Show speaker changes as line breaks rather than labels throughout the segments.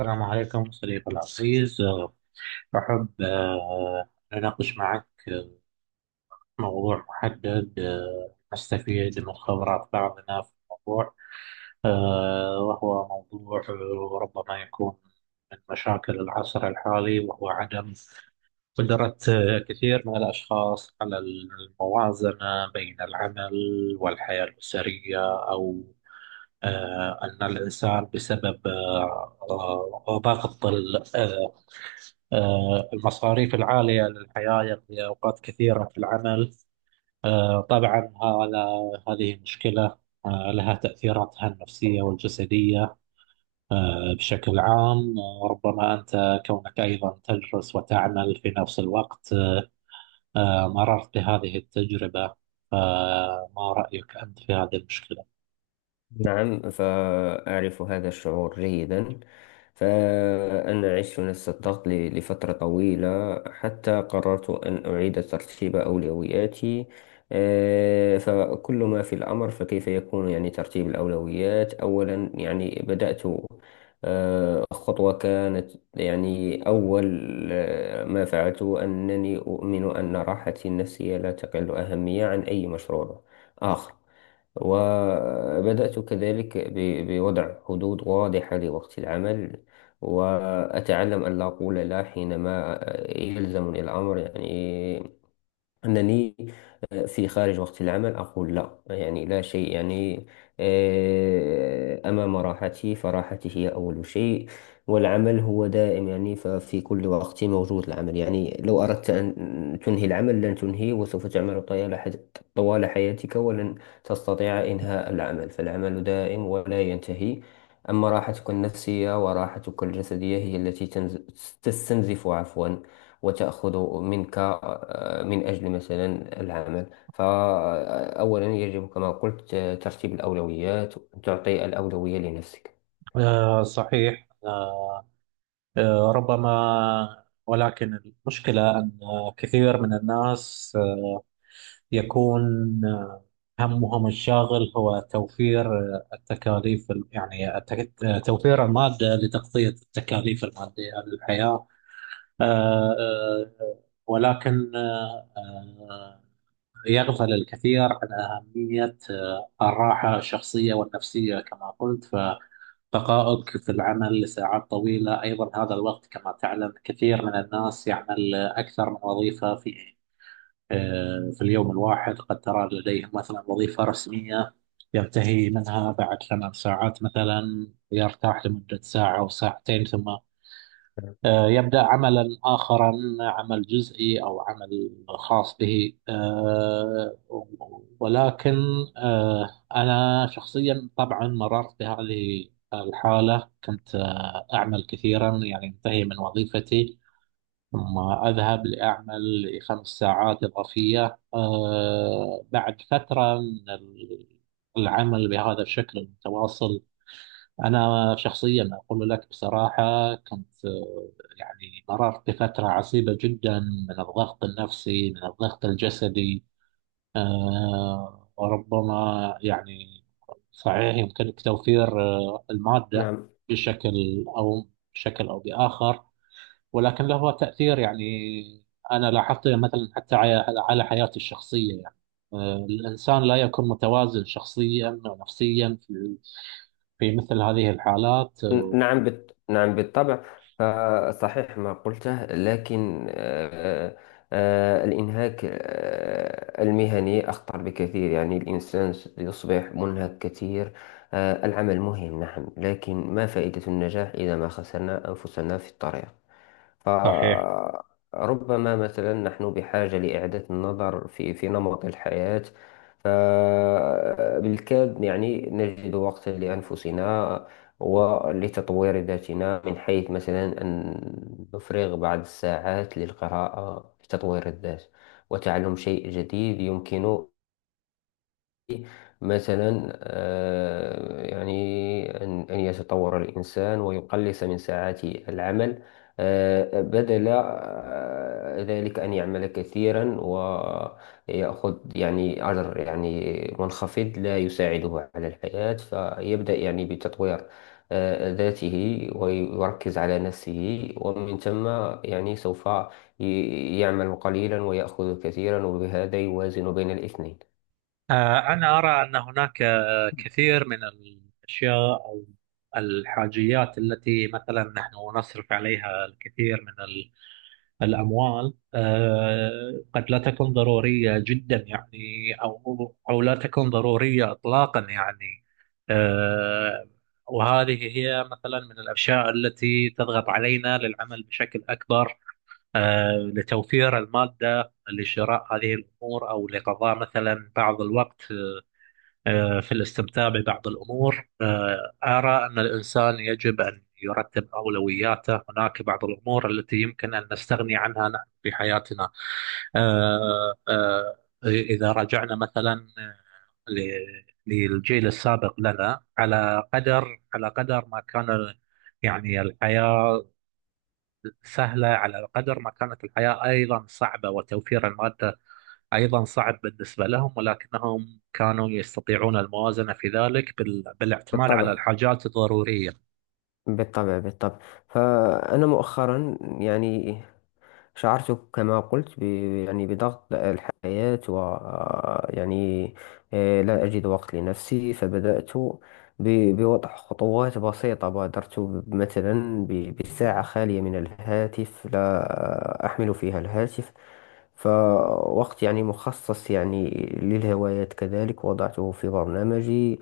السلام عليكم صديقي العزيز أحب أناقش معك موضوع محدد، نستفيد من خبرات بعضنا في الموضوع، وهو موضوع ربما يكون من مشاكل العصر الحالي، وهو عدم قدرة كثير من الأشخاص على الموازنة بين العمل والحياة الأسرية. أو أن الإنسان بسبب ضغط المصاريف العالية للحياة يقضي أوقات كثيرة في العمل. طبعا هذه مشكلة لها تأثيراتها النفسية والجسدية بشكل عام. ربما أنت كونك أيضا تدرس وتعمل في نفس الوقت، مررت بهذه التجربة، فما رأيك أنت في هذه المشكلة؟
نعم، فأعرف هذا الشعور جيدا. فأنا عشت نفس الضغط لفترة طويلة حتى قررت أن أعيد ترتيب أولوياتي. فكل ما في الأمر، فكيف يكون ترتيب الأولويات. أولا بدأت، خطوة كانت أول ما فعلته أنني أؤمن أن راحتي النفسية لا تقل أهمية عن أي مشروع آخر. وبدأت كذلك بوضع حدود واضحة لوقت العمل، وأتعلم أن لا أقول لا حينما يلزمني الأمر. أنني في خارج وقت العمل أقول لا. لا شيء أمام راحتي، فراحتي هي أول شيء. والعمل هو دائم، ففي كل وقت موجود العمل. لو أردت أن تنهي العمل لن تنهيه، وسوف تعمل طوال طوال حياتك ولن تستطيع إنهاء العمل. فالعمل دائم ولا ينتهي. أما راحتك النفسية وراحتك الجسدية هي التي تستنزف، عفوا، وتأخذ منك من أجل مثلا العمل. فأولا يجب كما قلت ترتيب الأولويات، تعطي الأولوية لنفسك.
صحيح، ربما، ولكن المشكلة أن كثير من الناس يكون همهم الشاغل هو توفير التكاليف توفير المادة لتغطية التكاليف المادية للحياة. آه، آه، ولكن يغفل الكثير عن أهمية الراحة الشخصية والنفسية كما قلت. فبقائك في العمل لساعات طويلة أيضا، هذا الوقت كما تعلم كثير من الناس يعمل أكثر من وظيفة في في اليوم الواحد. قد ترى لديه مثلا وظيفة رسمية ينتهي منها بعد ثمان ساعات مثلا، يرتاح لمدة ساعة أو ساعتين، ثم يبدأ عملا آخرا، عمل جزئي أو عمل خاص به. ولكن آه، أنا شخصيا طبعا مررت بهذه الحالة. كنت أعمل كثيرا، يعني انتهي من وظيفتي ثم أذهب لأعمل لخمس ساعات إضافية. بعد فترة من العمل بهذا الشكل المتواصل، أنا شخصيا أقول لك بصراحة، كنت يعني مررت بفترة عصيبة جدا من الضغط النفسي، من الضغط الجسدي. وربما يعني صحيح يمكنك توفير المادة
نعم.
بشكل أو بآخر، ولكن له تأثير. يعني أنا لاحظت مثلا حتى على حياتي الشخصية، يعني الإنسان لا يكون متوازن شخصيا أو نفسيا في مثل هذه الحالات.
نعم، نعم بالطبع. فصحيح ما قلته، لكن الإنهاك المهني أخطر بكثير. الإنسان يصبح منهك كثير. العمل مهم نعم، لكن ما فائدة النجاح إذا ما خسرنا أنفسنا في الطريق؟
صحيح.
فربما مثلا نحن بحاجة لإعادة النظر في نمط الحياة. فبالكاد نجد وقتا لأنفسنا ولتطوير ذاتنا، من حيث مثلا أن نفرغ بعض الساعات للقراءة، لتطوير الذات وتعلم شيء جديد. يمكن مثلا أن يتطور الإنسان ويقلص من ساعات العمل بدل ذلك أن يعمل كثيرا ويأخذ أجر منخفض لا يساعده على الحياة. فيبدأ بتطوير ذاته ويركز على نفسه، ومن ثم سوف يعمل قليلا ويأخذ كثيرا، وبهذا يوازن بين الاثنين.
أنا أرى أن هناك كثير من الأشياء أو الحاجيات التي مثلا نحن نصرف عليها الكثير من الأموال، قد لا تكون ضرورية جدا، يعني أو لا تكون ضرورية إطلاقا، يعني. آه، وهذه هي مثلا من الأشياء التي تضغط علينا للعمل بشكل أكبر، لتوفير المادة لشراء هذه الأمور، أو لقضاء مثلا بعض الوقت في الاستمتاع ببعض الأمور. أرى أن الإنسان يجب أن يرتب أولوياته، هناك بعض الأمور التي يمكن أن نستغني عنها نحن في حياتنا. آه، آه، إذا رجعنا مثلا للجيل السابق لنا، على قدر على قدر ما كان يعني الحياة سهلة، على قدر ما كانت الحياة أيضا صعبة، وتوفير المادة أيضا صعب بالنسبة لهم، ولكنهم كانوا يستطيعون الموازنة في ذلك بالاعتماد على
بالطبع،
الحاجات الضرورية.
بالطبع، بالطبع. فأنا مؤخرا شعرت كما قلت ب... يعني بضغط الحياة، و يعني آه، لا أجد وقت لنفسي. فبدأت بوضع خطوات بسيطة. بادرت بساعة خالية من الهاتف لا أحمل فيها الهاتف، فوقت مخصص للهوايات كذلك وضعته في برنامجي،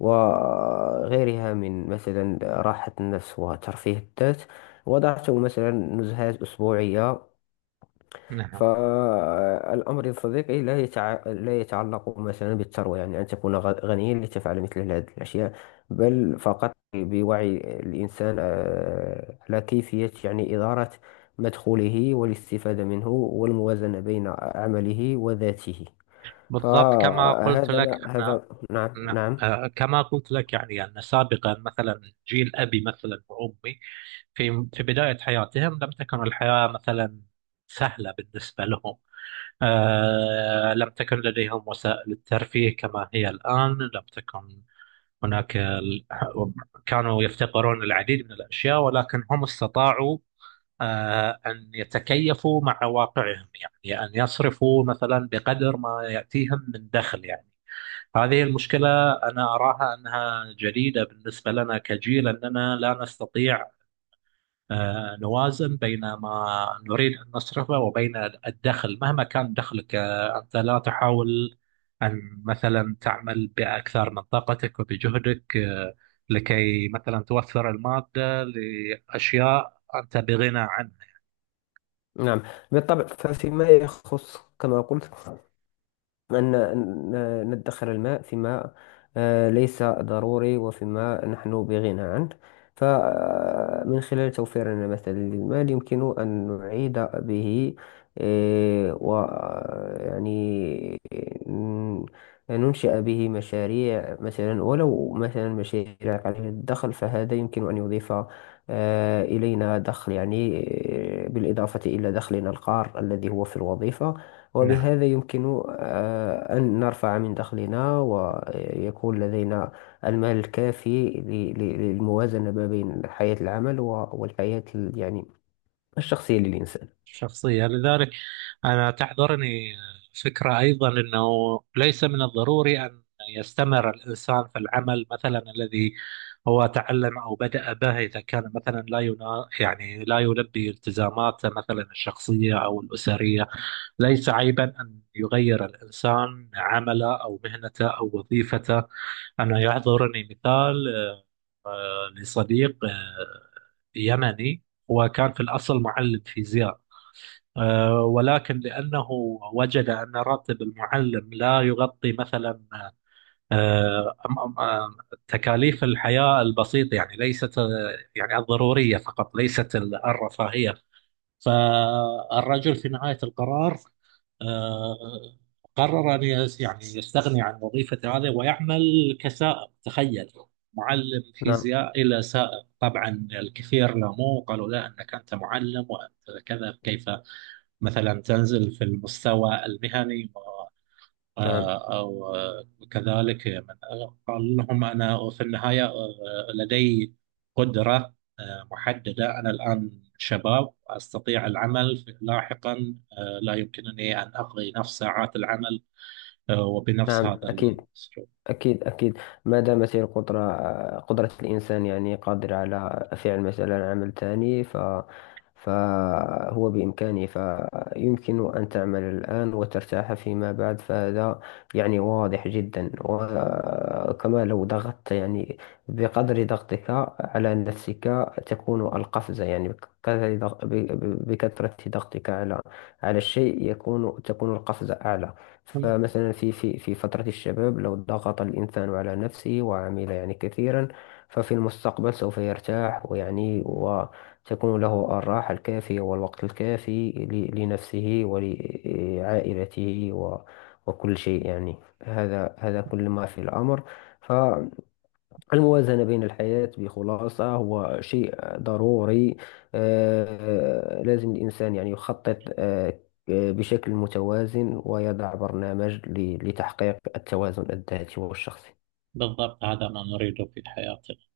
وغيرها من مثلا راحة النفس وترفيه الذات، وضعت مثلا نزهات أسبوعية.
نعم،
فالأمر يا صديقي لا يتعلق مثلا بالثروة، أن تكون غنيا لتفعل مثل هذه الأشياء، بل فقط بوعي الإنسان على كيفية إدارة مدخوله والاستفادة منه والموازنة بين عمله وذاته.
بالضبط كما قلت
فهذا
لك.
ما
أنا
هذا نعم،
نعم.
نعم،
كما قلت لك، يعني أن سابقا مثلا جيل أبي مثلا وأمي، في بداية حياتهم لم تكن الحياة مثلا سهلة بالنسبة لهم. آه، لم تكن لديهم وسائل الترفيه كما هي الآن، لم تكن هناك كانوا يفتقرون العديد من الأشياء، ولكن هم استطاعوا أن يتكيفوا مع واقعهم، يعني أن يصرفوا مثلا بقدر ما يأتيهم من دخل. يعني هذه المشكلة أنا أراها أنها جديدة بالنسبة لنا كجيل، أننا لا نستطيع نوازن بين ما نريد أن نصرفه وبين الدخل. مهما كان دخلك، أنت لا تحاول أن مثلا تعمل بأكثر من طاقتك وبجهدك، لكي مثلا توفر المادة لأشياء أنت بغنى عنها
نعم. بالطبع. فيما يخص كما قلت، أن ندخر الماء فيما ليس ضروري، وفيما نحن بغنى عنه. فمن خلال توفيرنا مثلا للمال يمكن أن نعيد به آه، ويعني ن- ننشئ به مشاريع، مثلا ولو مثلا مشاريع قليلة الدخل، فهذا يمكن أن يضيف إلينا دخل بالإضافة إلى دخلنا القار الذي هو في الوظيفة. وبهذا يمكن أن نرفع من دخلنا ويكون لدينا المال الكافي للموازنة ما بين حياة العمل والحياة الشخصية للإنسان.
الشخصية. لذلك أنا تحضرني فكرة أيضا، أنه ليس من الضروري أن يستمر الإنسان في العمل مثلا الذي هو تعلم أو بدأ به، إذا كان مثلا لا ينا... يعني لا يلبي التزاماته مثلا الشخصية أو الأسرية. ليس عيبا أن يغير الإنسان عمله أو مهنته أو وظيفته. أنا يحضرني مثال لصديق يمني، هو كان في الأصل معلم فيزياء، ولكن لأنه وجد أن راتب المعلم لا يغطي مثلا آه، أم- أم- آم، تكاليف الحياة البسيطة، يعني ليست يعني الضرورية فقط، ليست الرفاهية. فالرجل في نهاية القرار، آه، قرر أن يعني يستغني عن وظيفة هذا، ويعمل كسائق. تخيل، معلم
نعم،
فيزياء إلى سائق! طبعا الكثير لاموه، قالوا لا، أنك أنت معلم وأنت كذا، كيف مثلا تنزل في المستوى المهني؟ و
نعم،
آه، أو آه، كذلك من قال لهم: أنا في النهاية لدي قدرة محددة، أنا الآن شباب أستطيع العمل، لاحقا لا يمكنني أن أقضي نفس ساعات العمل وبنفس
نعم،
هذا
أكيد،
الأسلوب.
أكيد، أكيد. ما دامت هي القدرة، قدرة الإنسان، قادر على فعل مثلا عمل تاني، فهو بإمكانه، فيمكن أن تعمل الآن وترتاح فيما بعد. فهذا واضح جدا. وكما لو ضغطت، بقدر ضغطك على نفسك تكون القفزة. بكثرة بكثرة ضغطك على على الشيء تكون القفزة أعلى. فمثلا في فترة الشباب لو ضغط الإنسان على نفسه وعمل كثيرا، ففي المستقبل سوف يرتاح وتكون له الراحة الكافية والوقت الكافي لنفسه ولعائلته وكل شيء. هذا كل ما في الأمر. الموازنة بين الحياة بخلاصة هو شيء ضروري. لازم الإنسان يخطط بشكل متوازن، ويضع برنامج لتحقيق التوازن الذاتي والشخصي.
بالضبط، هذا ما نريده في حياتنا.